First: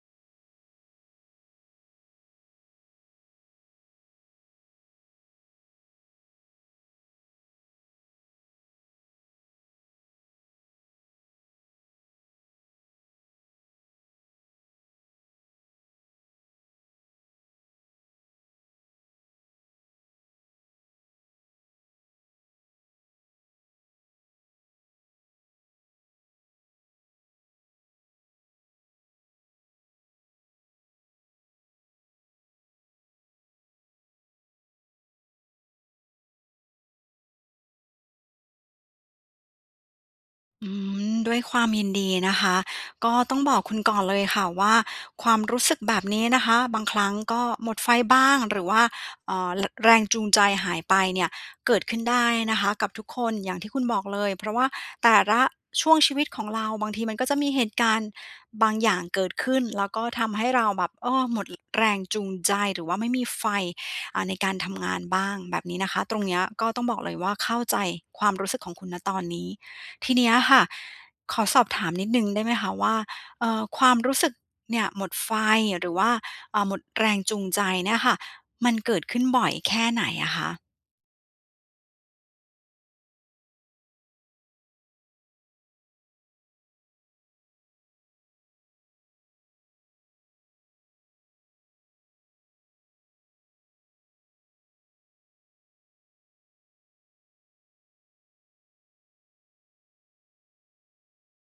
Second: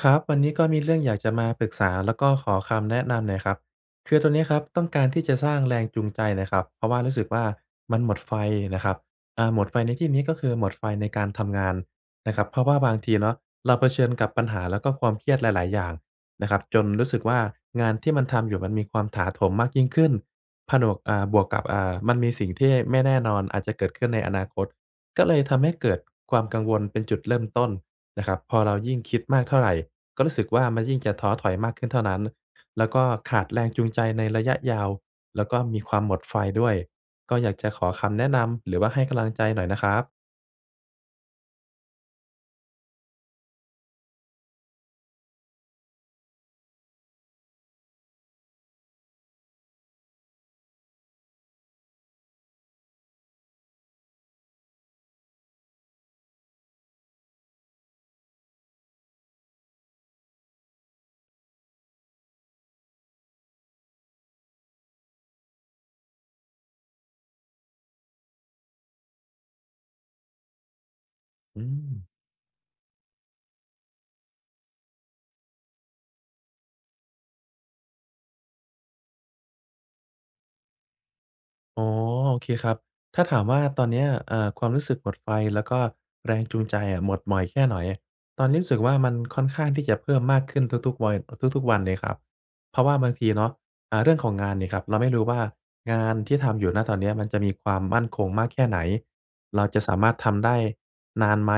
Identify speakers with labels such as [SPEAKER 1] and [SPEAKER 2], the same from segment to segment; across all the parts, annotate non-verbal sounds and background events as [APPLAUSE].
[SPEAKER 1] ครับ วันนี้ก็มีเรื่องอยากจะมาปรึกษา แล้วก็ขอคำแนะนำหน่อยครับ คือตอนเนี้ยครับ ต้องการที่จะสร้างแรงจูงใจหน่อยครับ เพราะว่ารู้สึกว่า มันหมดไฟนะครับ อ่า หมดไฟในที่นี้ก็คือ หมดไฟในการทำงานนะครับ เพราะว่าบางทีเนาะเราเผชิญกับปัญหา แล้วก็ความเครียดหลาย ๆ อย่างนะครับ จนรู้สึกว่า งานที่มันทำอยู่ มันมีความถาโถมมากยิ่งขึ้น ผนวก อ่า บวกกับ อ่า มันมีสิ่งที่ไม่แน่นอนอาจจะเกิดขึ้นในอนาคต ก็เลยทำให้เกิดความกังวลเป็นจุดเริ่มต้นนะครับ พอเรายิ่งคิดมากเท่าไร ก็รู้สึกว่า มันยิ่งจะท้อถอยมากขึ้นเท่านั้น แล้วก็ขาดแรงจูงใจในระยะยาว แล้วก็มีความหมดไฟด้วย ก็อยากจะขอคำแนะนำ หรือว่าให้กำลังใจหน่อยนะครับ
[SPEAKER 2] อืม ด้วยความยินดีนะคะ ก็ต้องบอกคุณก่อนเลยค่ะว่า ความรู้สึกแบบนี้นะคะ บางครั้งก็หมดไฟบ้าง หรือว่า เอ่อ ร แรงจูงใจหายไปเนี่ย เกิดขึ้นได้นะคะกับทุกคน อย่างที่คุณบอกเลย เพราะว่าแต่ละช่วงชีวิตของเรา บางทีมันก็จะมีเหตุการณ์บางอย่างเกิดขึ้น แล้ว [SMACKS LIPS] ก็ทำให้เราแบบ เออ หมด อ แรงจูงใจ หรือว่าไม่มีไฟ อ่า ในการทำงานบ้าง แบบนี้นะคะ ตรงเนี้ยก็ต้องบอกเลยว่า เข้าใจความรู้สึกของคุณ ณ ตอนนี้ ทีเนี้ยค่ะ ขอส
[SPEAKER 1] อ
[SPEAKER 2] อ
[SPEAKER 1] ื
[SPEAKER 2] บถามน
[SPEAKER 1] ม
[SPEAKER 2] ิดหนึ่งได้ไหมคะว่า เอ่อ ความรู้สึกเนี่ย หมดไฟ หรือว่า เอ่อ หมดแรงจูงใจเนี่ยค่ะ มันเกิดขึ้นบ่อยแค่ไหนอะคะ?
[SPEAKER 1] อ๋อ โอเคครับ ถ้าถามว่าตอนเนี้ย เอ่อ ความรู้สึกหมดไฟแล้วก็แรงจูงใจอะหมดบ่อยแค่ไหน ตอนนี้รู้สึกว่า มันค่อนข้างที่จะเพิ่มมากขึ้นทุก ๆ ไว ทุก ๆ วันเลยครับ เพราะว่าบางทีเนาะ อ่า เรื่องของงานนี่ครับ เราไม่รู้ว่างานที่ทำอยู่ ณ ตอนเนี้ย มันจะมีความมั่นคงมากแค่ไหน เราจะสามารถทำได้นานไหม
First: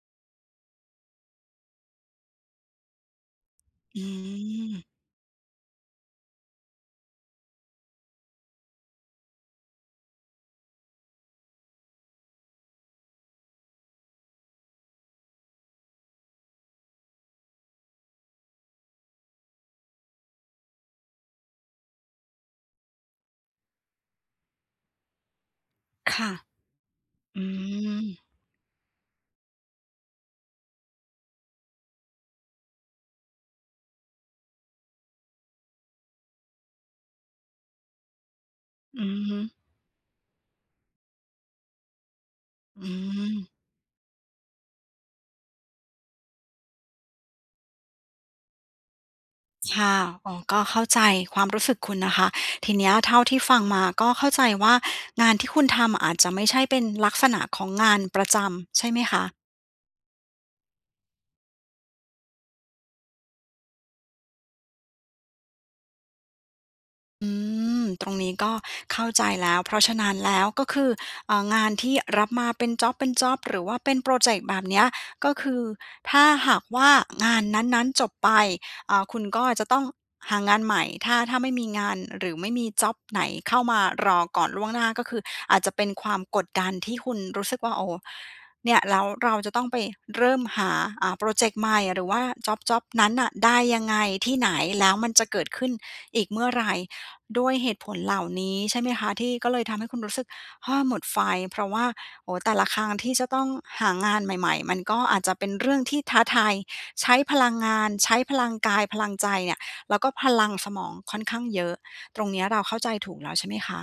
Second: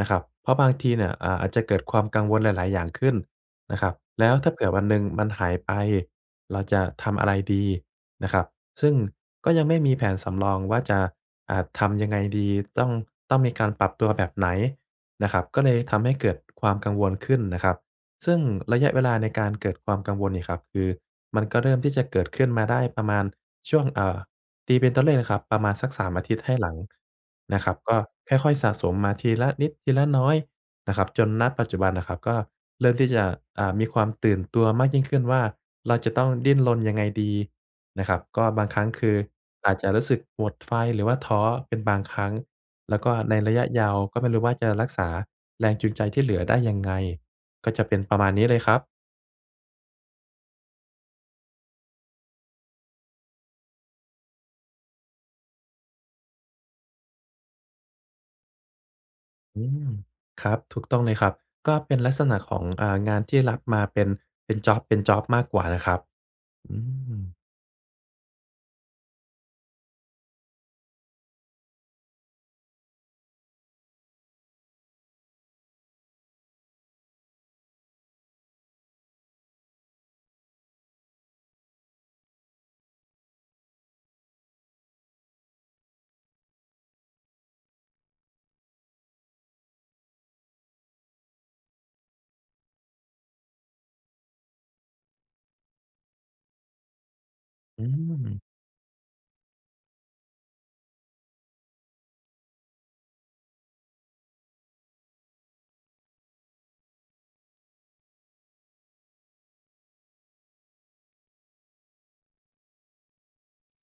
[SPEAKER 1] นะครับ เพราะบางทีเนี่ย อ่า อาจจะเกิดความกังวลหลาย ๆ อย่างขึ้นนะครับ
[SPEAKER 2] อื
[SPEAKER 1] แล้วถ้าเผื่อ
[SPEAKER 2] ม
[SPEAKER 1] วันหนึ่งมันหายไป เราจะทำอะไรดีนะครับ ซึ่งก็ยังไม่มีแผนสำรองว่าจะ อ่า ทำยังไงดี ต้อง ต้องมีการปรับตัวแบบไหนนะครับ ก็เลยทำให้เกิดความกังวลขึ้นนะครับ ซึ่งระยะเวลาในการเกิดความกังวลเนี่ยครับ คือมันก็เริ่มที่จะเกิดขึ้นมาได้ประมาณช่วง อ่า ตีเป็นตัวเลขนะครับประมาณสัก 3
[SPEAKER 2] ค
[SPEAKER 1] อา
[SPEAKER 2] ่ะ
[SPEAKER 1] ทิตย์ให้หลัง
[SPEAKER 2] อื
[SPEAKER 1] นะครับ ก็
[SPEAKER 2] ม
[SPEAKER 1] ค่อย ๆ สะสมมาทีละนิดทีละน้อยนะครับ จน ณ ปัจจุบันน่ะครับก็เริ่มที่จะ อ่า มีความตื่นตัวมากยิ่งขึ้นว่า เราจะต้องดิ้นรนยังไงดีนะครับ ก็บางครั้ง
[SPEAKER 2] อื
[SPEAKER 1] คื
[SPEAKER 2] อ
[SPEAKER 1] อ
[SPEAKER 2] ฮึ
[SPEAKER 1] อาจจะรู้สึกหมดไฟ หรือว่าท้อเป็นบางครั้ง
[SPEAKER 2] อื
[SPEAKER 1] แล้วก็ใน
[SPEAKER 2] ม
[SPEAKER 1] ระยะยาวก็ไม่รู้ว่าจะรักษาแรงจูงใจที่เหลือได้ยังไง ก็จะเป็นประมาณนี้เลยครับ
[SPEAKER 2] ชา อ๋อ ก็เข้าใจความรู้สึกคุณนะคะ ทีเนี้ยเท่าที่ฟังมาก็เข้าใจว่า งานที่คุณทำ อาจจะไม่ใช่เป็นลักษณะของงานประจำใช่ไหมคะ?
[SPEAKER 1] อืม ครับ ถูกต้องเลยครับ ก็เป็นลักษณะของ เอ่อ งานที่รับมาเป็น เป็นจ็อบ เป็นจ็อบมากกว่านะครับ อื
[SPEAKER 2] อื
[SPEAKER 1] ม
[SPEAKER 2] ม ตรงนี้ก็เข้าใจแล้ว เพราะฉะนั้นแล้ว ก็คือ เอ่อ งานที่รับมาเป็นจ็อบ เป็นจ็อบ หรือว่าเป็นพรอเจกต์แบบเนี้ย ก็คือถ้าหากว่างานนั้น ๆ จบไป อ่า คุณก็อาจจะต้องหางานใหม่ ถ้า ถ้าไม่มีงาน หรือไม่มีจ็อบไหนเข้ามารอก่อนล่วงหน้า ก็คืออาจจะเป็นความกดดัน ที่คุณรู้สึกว่า โอ้ เนี่ยแล้วเราจะต้องไปเริ่มหา อ่า พรอเจกต์ใหม่ หรือว่าจ็อบ จ็อบนั้นน่ะได้ยังไง? ที่ไหน? แล้วมันจะเกิดขึ้นอีกเมื่อไร? ด้วยเหตุ
[SPEAKER 1] อื
[SPEAKER 2] ผลเหล่า
[SPEAKER 1] ม
[SPEAKER 2] นี้ ใช่ไหมคะ ที่ก็เลยทำให้คุณรู้สึก เฮ้อ หมดไฟ? เพราะว่า โอ้ แต่ละครั้งที่จะต้องหางานใหม่ ๆ มันก็อาจจะเป็นเรื่องที่ท้าทาย ใช้พลังงาน ใช้พลังกาย พลังใจเนี่ย แล้วก็พลังสมองค่อนข้างเยอะ ตรงเนี้ยเราเข้าใจถูกแล้วใช่ไหมคะ?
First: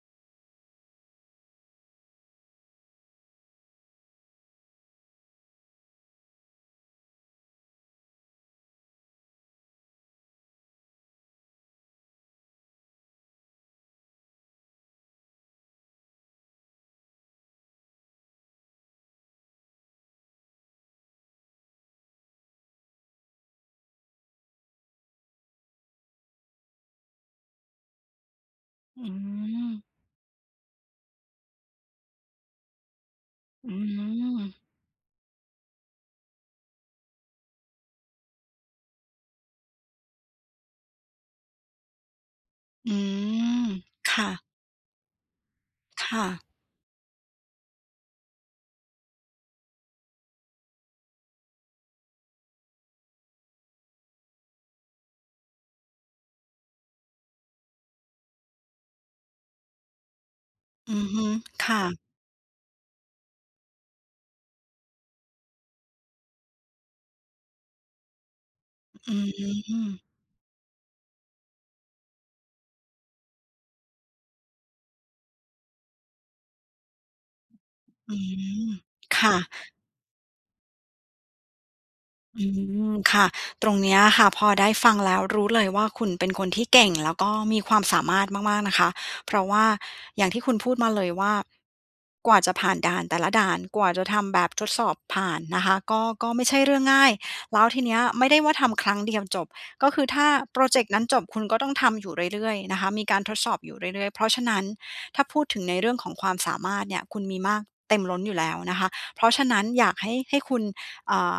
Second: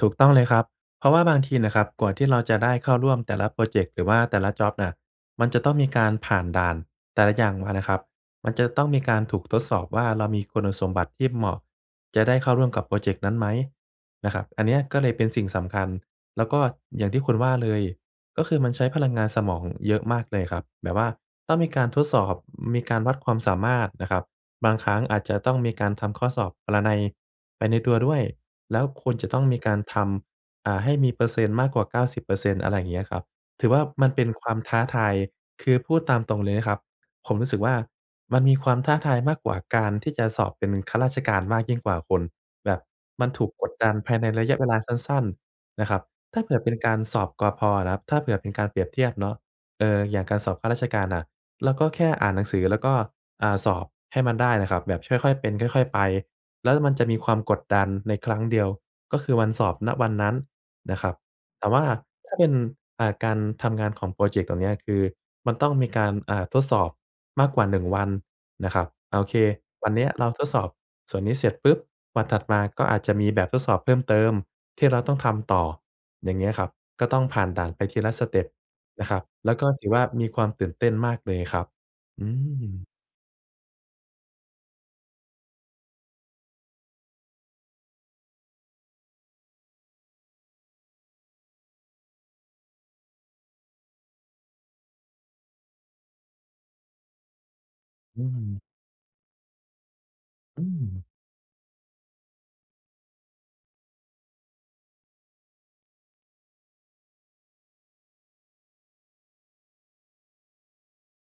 [SPEAKER 1] ถูกต้องเลยครับ เพราะว่าบางทีน่ะครับกว่าที่เราจะได้เข้าร่วมแต่ละพรอเจกต์ หรือว่าแต่ละจ็อบน่ะ มันจะต้องมีการผ่านด่านแต่ละอย่างมาน่ะครับ มันจะต้องมีการถูกทดสอบว่า เรามีคุณสมบัติที่เหมาะ จะได้เข้าร่วมกับพรอเจกต์นั้นไหมนะครับ อันเนี้ยก็เลยเป็นสิ่งสำคัญ แล้วก็อย่างที่คุณว่าเลย ก็คือมันใช้พลังงานสมอง อ เยอะมากเลยครับ แบบว่าต้องมีการทดสอบ ม มีการวัดความสามารถนะครับ บางครั้งอาจจะต้องมีการทำข้อสอบปรนัย ไปในตัวด้วย แล้ว
[SPEAKER 2] อ
[SPEAKER 1] ค
[SPEAKER 2] ื
[SPEAKER 1] วรจะต้องมีก
[SPEAKER 2] ม
[SPEAKER 1] ารทำ อ่า ให้มีเปอร์เซ็นต์มากกว่า 90% อะไรเงี้ยครับ ถื
[SPEAKER 2] อื
[SPEAKER 1] อว่ามันเป็นควา
[SPEAKER 2] ม
[SPEAKER 1] มท้าทาย คือพูดตามตรงเลยนะครับ ผมรู้สึกว่า มันมีความท้าทายมากกว่าการที่จะสอบเป็นข้าราชการมากยิ่งกว่าคุณ แบบ
[SPEAKER 2] อื
[SPEAKER 1] มันถูก
[SPEAKER 2] ม
[SPEAKER 1] กดดันภ
[SPEAKER 2] ค
[SPEAKER 1] าย
[SPEAKER 2] ่
[SPEAKER 1] ใน
[SPEAKER 2] ะ
[SPEAKER 1] ระยะเวลาสั้น ๆ นะครับ
[SPEAKER 2] ค่ะ
[SPEAKER 1] ถ้าเกิดเป็นการสอบ ก.พ. นะครับ ถ้าเผื่อเป็นการเปรียบเทียบเนาะ เอ่อ อย่างการสอบข้าราชการน่ะ เราก็แค่อ่านหนังสือ แล้วก็ อ่า สอบให้มันได้นะครับ แบบ ช ค่อย ๆ เป็น ค่อย ๆ ไป แล้วมันจะมีความกดดันในครั้งเดียว ก็คือวันสอบ ณ วันนั้น
[SPEAKER 2] อ
[SPEAKER 1] น
[SPEAKER 2] ื
[SPEAKER 1] ะ
[SPEAKER 2] อ
[SPEAKER 1] ครับ
[SPEAKER 2] ฮึ
[SPEAKER 1] แต
[SPEAKER 2] ค
[SPEAKER 1] ่ว
[SPEAKER 2] ่
[SPEAKER 1] ่า
[SPEAKER 2] ะ
[SPEAKER 1] ถ้าเป็น อ่า การทำงานของพรอเจกต์เหล่าเนี้ย คือมันต้องมีการ อา ทดสอบ มากกว่าหนึ่งวันนะครับ
[SPEAKER 2] อ
[SPEAKER 1] อ
[SPEAKER 2] ื
[SPEAKER 1] า โอเค วัน
[SPEAKER 2] ม
[SPEAKER 1] เนี้ยเราทดสอบส่วนนี้เสร็จปุ๊บ วันถัดมาก็อาจจะมีแบบทดสอบเพิ่มเติมที่เราต้องทำต่อ อย่างเงี้ยครับ ก็ต้องผ่านด่านไปทีล
[SPEAKER 2] อื
[SPEAKER 1] ะสเต็ป
[SPEAKER 2] ม
[SPEAKER 1] นะค
[SPEAKER 2] ค
[SPEAKER 1] รับ
[SPEAKER 2] ่ะ
[SPEAKER 1] แล้วก็ถือว่ามีความตื่นเต้นมากเลยครับ อื
[SPEAKER 2] อื
[SPEAKER 1] ม
[SPEAKER 2] ม ค่ะ ตรงเนี้ยค่ะ พอได้ฟังแล้วรู้เลยว่า คุณเป็นคนที่ เก่งแล้วก็มีความสามารถมาก ๆ นะคะ เพราะว่าอย่างที่คุณพูดมาเลยว่า กว่าจะผ่านด่านแต่ละด่าน กว่าจะทำแบบทดสอบผ่านนะคะ ก็ ก็ไม่ใช่เรื่องง่าย แล้วทีเนี้ย
[SPEAKER 1] อ
[SPEAKER 2] ไ
[SPEAKER 1] ื
[SPEAKER 2] ม่ได้ว่า
[SPEAKER 1] ม
[SPEAKER 2] ทำครั้งเดียวจบ ก็คือถ้าพ
[SPEAKER 1] อ
[SPEAKER 2] ร
[SPEAKER 1] ื
[SPEAKER 2] อเจกต์นั้น
[SPEAKER 1] ม
[SPEAKER 2] จบ คุณก็ต้องทำอยู่เรื่อย ๆ นะคะ มีการทดสอบอยู่เรื่อย ๆ เพราะฉะนั้น ถ้าพูดถึงในเรื่องของความสามารถเนี่ย คุณมีมากเต็มล้นอยู่แล้วนะคะ เพราะฉะนั้นอยากให้ ให้คุณ เอ่อ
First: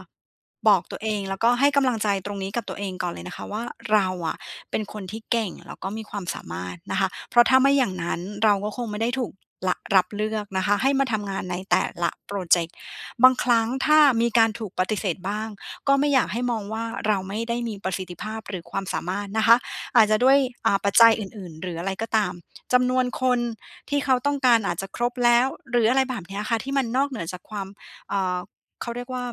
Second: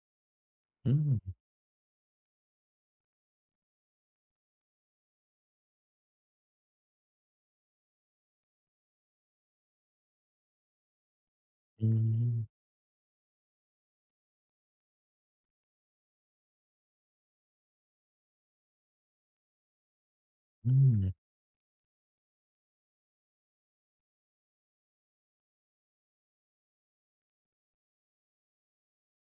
[SPEAKER 2] บอก
[SPEAKER 1] อ
[SPEAKER 2] ตัวเอ
[SPEAKER 1] ื
[SPEAKER 2] ง แล
[SPEAKER 1] ม
[SPEAKER 2] ้วก็ให้กำลังใจตรงนี้ กับตัวเองก่อนเลยนะคะว่า "เราอะเป็นคนที่เก่ง แล้วก็มีความสามารถ" นะคะ เพราะถ้าไม่อย่างนั้นเราก็คงไม่ได้ถูก ร รับเลือกนะคะ ให้มาทำงานในแต
[SPEAKER 1] อ
[SPEAKER 2] ่
[SPEAKER 1] ื
[SPEAKER 2] ละพรอ
[SPEAKER 1] ม
[SPEAKER 2] เจกต์ บางครั้งถ้ามีการถูกปฏิเสธบ้าง ก็ไม่อยากให้มองว่า "เราไม่ได้มีประสิทธิภาพ หรือความสามารถ" นะคะ อาจจะด้วย
[SPEAKER 1] อ
[SPEAKER 2] อ
[SPEAKER 1] ื
[SPEAKER 2] ่า ปัจจัย
[SPEAKER 1] ม
[SPEAKER 2] อื่น ๆ หรืออะไรก็ตาม จำนวนคนที่เขาต้องการอาจจะครบแล้ว หรืออะไรแบบเนี้ยค่ะ ที่มันนอกเหนือจากความ อ่า เขาเรียกว่า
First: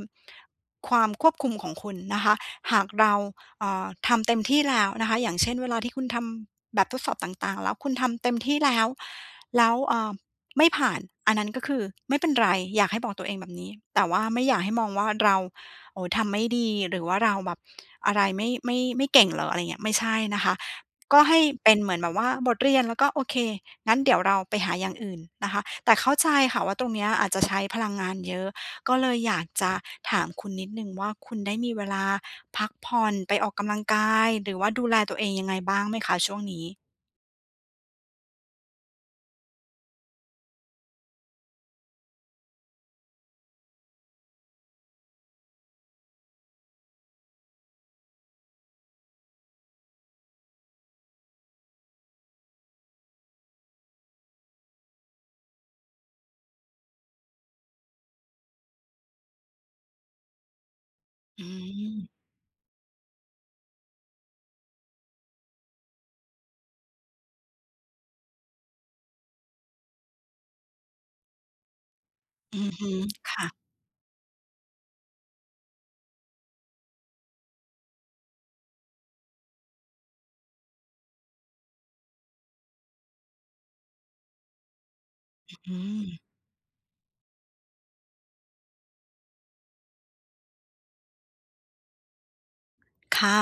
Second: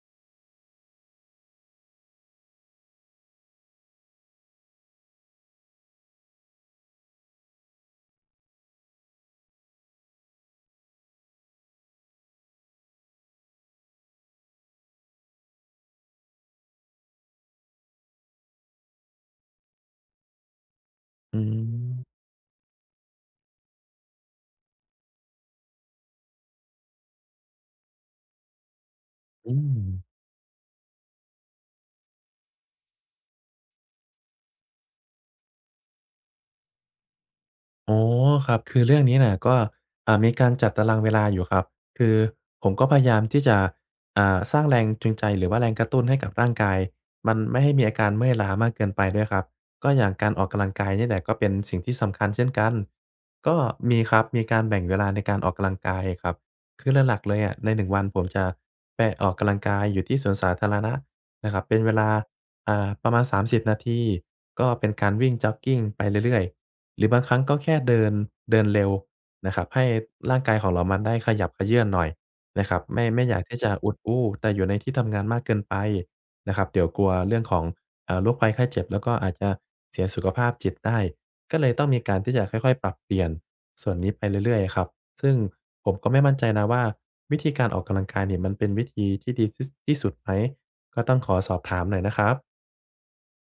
[SPEAKER 2] ความควบคุมของคุณนะคะ หากเรา เอ่อ ทำเต็มที่แล้วนะคะ อย่างเช่น เวลาที่คุณทำแบบทดสอบต่าง ๆ แล้ว คุณทำเต็มที่แล้ว แล้ว เอ่อ ไม่ผ่าน อันนั้นก็คือ ไม่เป็นไร อยากให้บอกตัวเองแบบนี้ แต่ว่าไม่อยากให้มองว่าเรา "โอ้โฮ ทำไม่ดี หรือว่าเราแบบ อะไร ไม่ ไม่ ไม่เก่งเหรอ?" อะไรอย่างเงี้ย ไม่ใช่นะคะ ก็ให
[SPEAKER 1] อื
[SPEAKER 2] ้เป็นเหมือน
[SPEAKER 1] ม
[SPEAKER 2] แบบว่าบทเรียน แล้วก็ โอเค งั้นเดี๋ยวเราไปหาอย่างอื่น นะคะ แต่เข้าใจค่ะว่า ตรงเนี้ยอาจจะ ใช้พลังงานเยอะ ก็เลยอยาก
[SPEAKER 1] อื
[SPEAKER 2] จะ
[SPEAKER 1] ม
[SPEAKER 2] ถามคุณนิดหนึ่งว่า คุณได้มีเวลาพักผ่อน ไปออกกำลังกาย หรือว่าดูแลตัวเองยังไงบ้างไหมคะช่วงนี้?
[SPEAKER 1] อ๋อ ครับ คือเรื่องนี้น่ะก็ อ่า มีการจัดตารางเวลาอยู่ครับ คือผมก็พยายามที่จะ อ่า สร้างแรงจูงใจ หรือว่าแรงกระตุ้นให้กับร่างกาย มันไม่ให้มีอาการเมื่อยล้ามากเกินไปด้วยครับ ก็อย่างการออกกำลังกายเนี่ยแหละ ก็เป็นสิ่งที่สำคัญเช่นกัน ก็มีครับ มีการแบ่งเวลาในการออกกำลังกายครับ คือหลัก ๆ เลยอะใน 1 วัน ผมจะไปออกกำลังกายอยู่ที่สวนสาธารณะ
[SPEAKER 2] อื
[SPEAKER 1] นะครับ เป็นเว
[SPEAKER 2] ม
[SPEAKER 1] ลา อ่า ประมาณ 30 นาที ก็เป็นการวิ่งจ็อกกิงไปเรื่อย ๆ หรือบางครั้งก็แค่เดิน เดินเร็วนะครับ ให้ร่างกายของเรา มันได้ขยับเขยื้อนหน่อย
[SPEAKER 2] อ
[SPEAKER 1] น
[SPEAKER 2] ื
[SPEAKER 1] ะ
[SPEAKER 2] อ
[SPEAKER 1] ครั
[SPEAKER 2] ฮ
[SPEAKER 1] บ
[SPEAKER 2] ึ
[SPEAKER 1] ไม่ ไม่
[SPEAKER 2] ค
[SPEAKER 1] อยา
[SPEAKER 2] ่
[SPEAKER 1] กท
[SPEAKER 2] ะ
[SPEAKER 1] ี่จะอุดอู้แต่อยู่ในที่ทำงานมากเกินไปนะครับ เดี๋ยวกลัวเรื่องของ อ่า โรคภัยไข้เจ็บ แล้วก็อาจจะเสียสุขภาพจิตได้ ก็เลยต้องมีการที่จะค่อย ๆ ปรับเปลี่ยนส่วนนี้ไปเรื่อย ๆ ครับ ซึ่ง
[SPEAKER 2] อ อื
[SPEAKER 1] ผมก็
[SPEAKER 2] ม
[SPEAKER 1] ไม่มั่นใจนะว่า วิธีการออกกำลังกายเนี่ย มันเป็นวิธีที่ดีที่ ส ที่สุดไหม? ก็ต้องขอสอบถามหน่อยนะครับ
[SPEAKER 2] ค่ะ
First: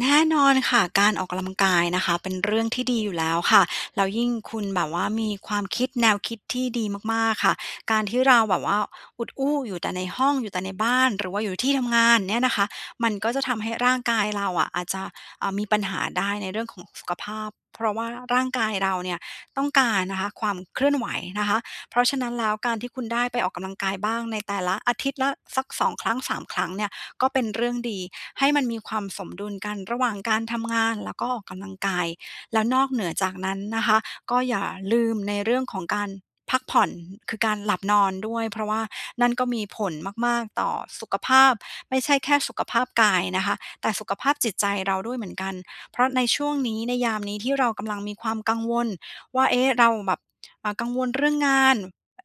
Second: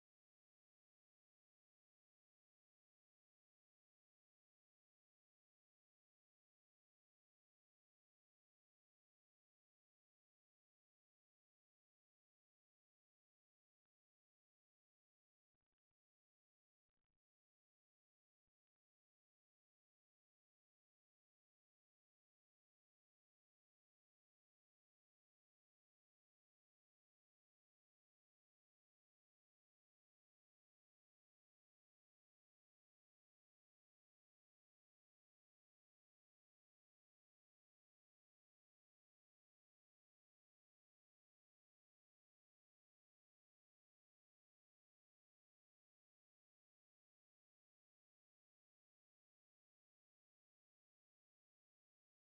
[SPEAKER 2] แน่นอนค่ะ การออกกำลังกายนะคะเป็นเรื่องที่ดีอยู่แล้วค่ะ แล้วยิ่งคุณแบบว่ามีความคิด แนวคิดที่ดีมาก ๆ ค่ะ การที่เราแบบว่าอุดอู้อยู่แต่ในห้อง อยู่แต่ในบ้าน หรือว่าอยู่ที่ทำงานเนี่ยนะคะ มันก็จะทำให้ร่างกายเราอะ อาจจะ อ่า มีปัญหาได้ ในเรื่องของสุขภาพ เพราะว่าร่างกายเราเนี่ยต้องการนะคะ ความเคลื่อนไหวนะคะ เพราะฉะนั้นแล้วการที่คุณได้ไปออกกำลังกายบ้าง ในแต่ละ อาทิตย์ละสัก 2 ครั้ง 3 ครั้งเนี่ย ก็เป็นเรื่องดี ให้มันมีความสมดุลกันระหว่างการทำงาน แล้วก็ออกกำลังกาย แล้วนอกเหนือจากนั้นนะคะ ก็อย่าลืมในเรื่องของการพักผ่อน คือการหลับนอนด้วย เพราะว่านั่นก็มีผลมาก ๆ ต่อสุขภาพ ไม่ใช่แค่สุขภาพกายนะคะ แต่สุขภาพจิตใจเราด้วยเหมือนกัน เพราะในช่วงนี้ ในยามนี้ที่เรากำลังมีความกังวลว่า เอ๊ะ เราแบบ อ่า กังวลเรื่องงาน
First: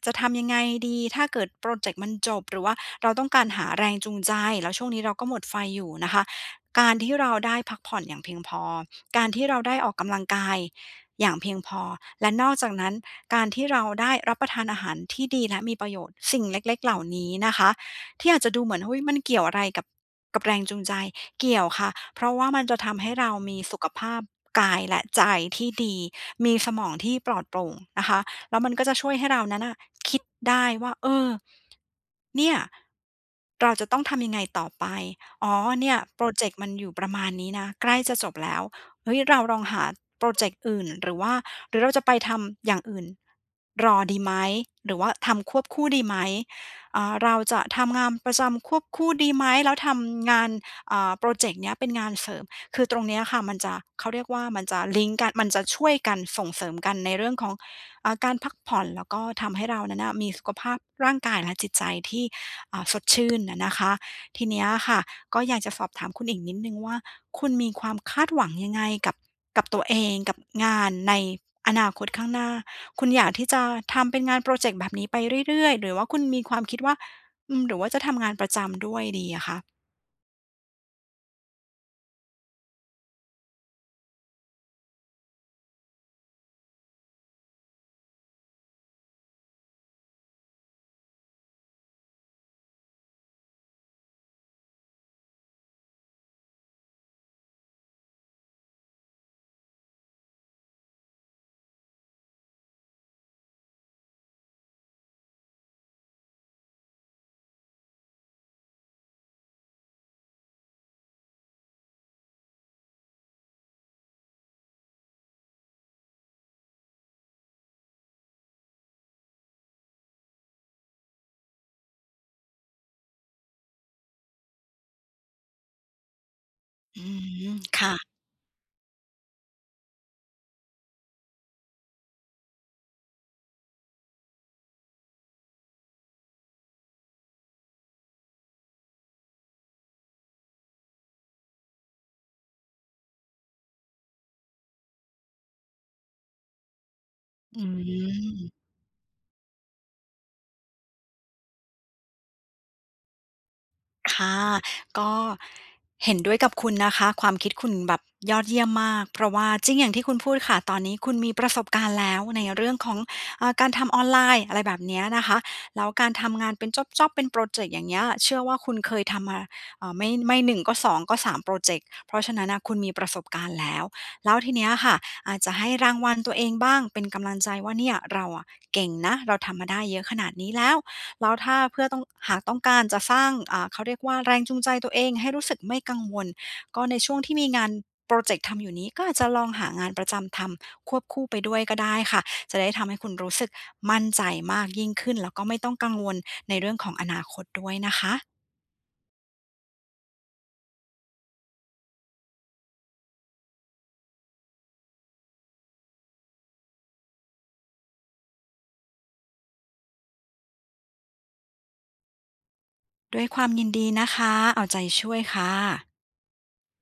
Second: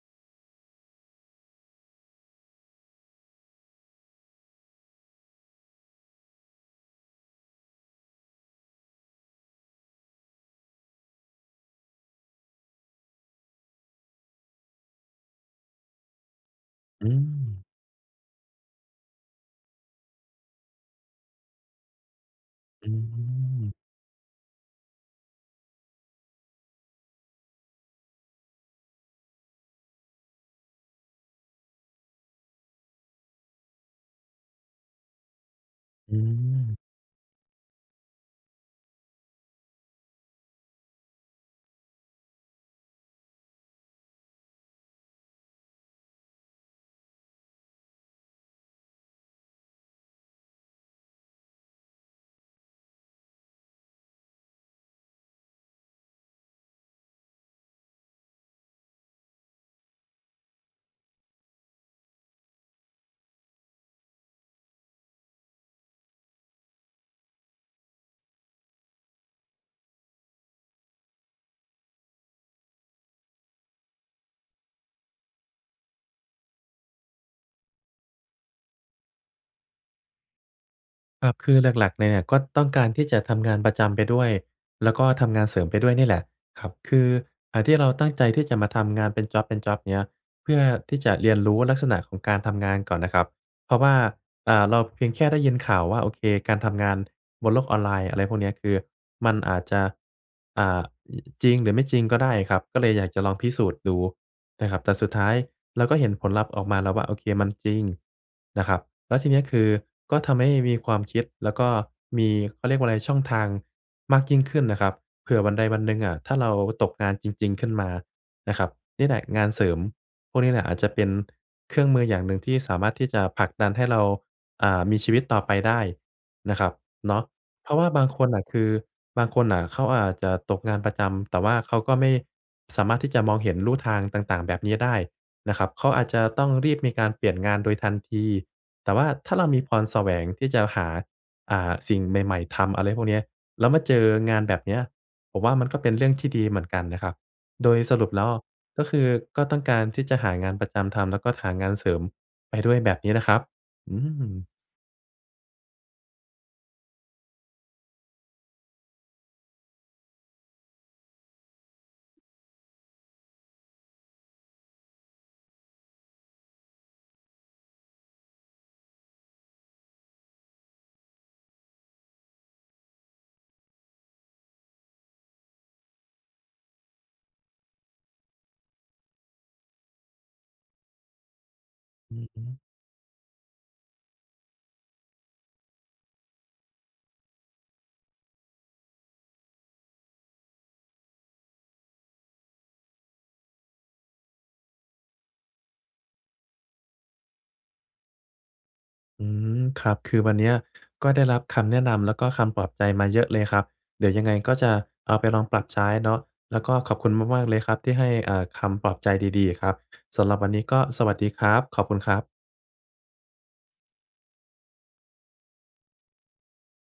[SPEAKER 2] จะทำยังไงดีถ้าเกิดพรอเจกต์มันจบ? หรือว่าเราต้องการหาแรงจูงใจ แล้วช่วงนี้เราก็หมดไฟอยู่นะคะ การที่เราได้พักผ่อนอย่างเพียงพอ การที่เราได้ออกกำลังกายอย่างเพียงพอ และนอกจากนั้นการที่เราได้รับประทานอาหารที่ดี และมีประโยชน์ สิ่งเล็ก ๆ เหล่า
[SPEAKER 1] อื
[SPEAKER 2] นี้นะค
[SPEAKER 1] ม
[SPEAKER 2] ะ ที่อาจจะดูเหมือน อุ๊ย มันเกี่ยวอะไรกับ กับแรงจูงใจ? เกี่ยวค่ะ เพราะว่ามันจะ
[SPEAKER 1] อ
[SPEAKER 2] ท
[SPEAKER 1] ื
[SPEAKER 2] ำให้เรามีส
[SPEAKER 1] ม
[SPEAKER 2] ุขภาพกาย และใจที่ดี มีสมองที่ปลอดโปร่งนะคะ แล้วมันก็จะช่วยให้เรานั้นน่ะคิดได้ว่า เออ เนี่ย เราจะต้องทำยังไงต่อไป อ๋อ เนี่ย
[SPEAKER 1] อ
[SPEAKER 2] พรอเจกต์มัน
[SPEAKER 1] ืม
[SPEAKER 2] อยู่ประมาณนี้นะ ใกล้จะจบแล้ว เฮ้ย เราลองหาพรอเจกต์อื่น หรือว่า หรือเราจะไปทำอย่างอื่นรอดีไหม? หรือว่าทำควบคู่ดีไหม? อ่า เราจะทำงามประจำควบคู่ดีไหม? แล้วทำงาน อ่า พรอเจกต์เนี้ยเป็นงานเสริม คือตรงเนี้ยค่ะมันจะ เขาเรียกว่า มันจะลิงก์กัน มันจะช่วยกัน ส่งเสริมกันในเรื่องของ อ่า การพักผ่อน แล้วก็ทำให้เรานั้นน่ะ มีสุขภาพร่างกายและจิตใจที่ อ่า สดชื่นอะนะคะ ทีเนี้ยค่ะ ก็อยากจะสอบถามคุณอีกนิดหนึ่งว่า คุณมีความคาดหวังยังไงกับ กับตัวเอง? กับงานในอนาคตข้างหน้า? คุณอยากที่จะทำเป็นงานพรอเจกต์แบบนี้ไปเรื่อย ๆ? หรือว่าคุณมีความคิดว่า อืม หรือว่าจะทำงานประจำด้วยดีอะคะ?
[SPEAKER 1] เออ คือหลัก ๆ เลยเนี่ยก็ต้องการที่จะทำงานประจำไปด้วย แล้วก็ทำงานเสริมไปด้วยนี่แหละครับ คือ อ่า ที่เราตั้งใจที่จะมาทำงานเป็นจ็อบ ๆ เงี้ย เพื่อที่จะเรียนรู้ลักษณะของการทำงานก่อนน่ะครับ เพราะว่า อ่า เราเพียงแค่ได้ยินข่าวว่า โอเค การทำงานบนโลกออนไลน์ อะไรพวกเนี้ย คือมันอาจจะ อ่า จริงหรือไม่จริงก็ได้ครับ ก็เลยอยากจะลองพิสูจน์ดูนะครับ แต่สุดท้ายเราก็เห็นผลลัพธ์ออกมาแล้วว่า โอเค มันจริงนะครับ แล้วทีเนี้ยคือก็ทำให้มีความคิด แล้วก็มี เขาเรียกว่าไร ช่องทางมากยิ่งขึ้นนะครับ เผื่อวันใดวันหนึ่งอะถ้าเราตกงานจริง ๆ ขึ้นมานะครับ นี่แหละ งานเสริมพวกนี้แหละอาจจะเป็นเครื่องมืออย่างหนึ่งที่สามารถที่จะผลักดันให้เรา อ่า มีชีวิตต่อไปได้นะครับ
[SPEAKER 2] อื
[SPEAKER 1] เนาะ
[SPEAKER 2] ม
[SPEAKER 1] เพราะ
[SPEAKER 2] ค
[SPEAKER 1] ว่า
[SPEAKER 2] ่
[SPEAKER 1] บา
[SPEAKER 2] ะ
[SPEAKER 1] งคนน่ะคือ บางคนน่ะเขาอาจจะตกงานประจำ แต่ว่าเขาก็ไม่สามารถที่จะมองเห็นลู่ทางต่าง ๆ แบบนี้ได้นะครับ เขาอาจจะต้องรีบมีการเปลี่ยนงานโดยทันที แต่ว่าถ้าเรามีพรแสวงที่จะหา อ่า สิ่งใหม่ ๆ ทำ อะไรพวกเนี้ย แล้วมาเจองานแบบเนี้ย ผมว่า มันก็เป็นเรื่องที่ดีเหมือนกันนะครับ
[SPEAKER 2] อื
[SPEAKER 1] โดยสรุปแล้วอะ
[SPEAKER 2] ม
[SPEAKER 1] ก็คือ ก็ต้องการที่จะหางานประจำทำแล้วก็หางานเสริมไปด้วย แบบนี้นะครับ อื
[SPEAKER 2] ค่
[SPEAKER 1] ม
[SPEAKER 2] ะ ก็ เห็นด้วยกับคุณนะคะ ความคิดคุณแบบยอดเยี่ยมมาก เพราะว่าจริงอย่างที่คุณพูดค่ะ ตอนนี้คุณมีประสบการณ์แล้วในเรื่องของ อ่า การทำออนไลน์ อะไรแบบเนี้ยนะคะ แล้วการทำงานเป็นจ็อบ ๆ เป็นพรอเจกต์ อย่างเงี้ย เชื่อว่า คุณเคยทำมา เอ่อ ไม่ ไม่ 1 ก็ 2 ก็ 3 พรอเจกต์ เพราะฉะนั้นน่ะ คุณมีประสบการณ์แล้ว แล้วทีเนี้ยค่ะอาจจะให้รางวัลตัวเองบ้างเป็นกำลังใจว่า "เนี่ย เราอะเก่งนะ เราทำมาได้เยอะขนาดนี้แล้ว" แล้วถ้าเพื่อต้อง
[SPEAKER 1] อือ
[SPEAKER 2] หา
[SPEAKER 1] ฮ
[SPEAKER 2] กต้
[SPEAKER 1] ึ
[SPEAKER 2] องการจะสร้าง อ่า เขาเรียกว่า แรงจูงใจตัวเองให้รู้สึกไม่กังวล ก็ในช่วงที่มีงานพรอเจกต์ทำอยู่นี้ ก็อาจจะลองหางานประจำทำควบคู่ไปด้วยก็ได้ค่ะ จะได้ทำให้คุณรู้สึกมั่นใจมากยิ่งขึ้น แล้วก็ไม่ต้องกังวลในเรื่องของอนาคตด้วยนะคะ
[SPEAKER 1] อืม ครับ คือวันเนี้ย ก็ได้รับคำแนะนำแล้วก็คำปลอบใจมาเยอะเลยครับ เดี๋ยวยังไงก็จะเอาไปลองปรับใช้เนาะ แล้วก็ขอบคุณมาก ๆ เลยครับที่ให้ อ่า คำปลอบใจดี ๆ อะครับ สำหรับวันนี้ก็สวัสดีครับ ขอบคุณครับ
[SPEAKER 2] ด้วยความยินดีนะคะ เอาใจช่วยค่ะ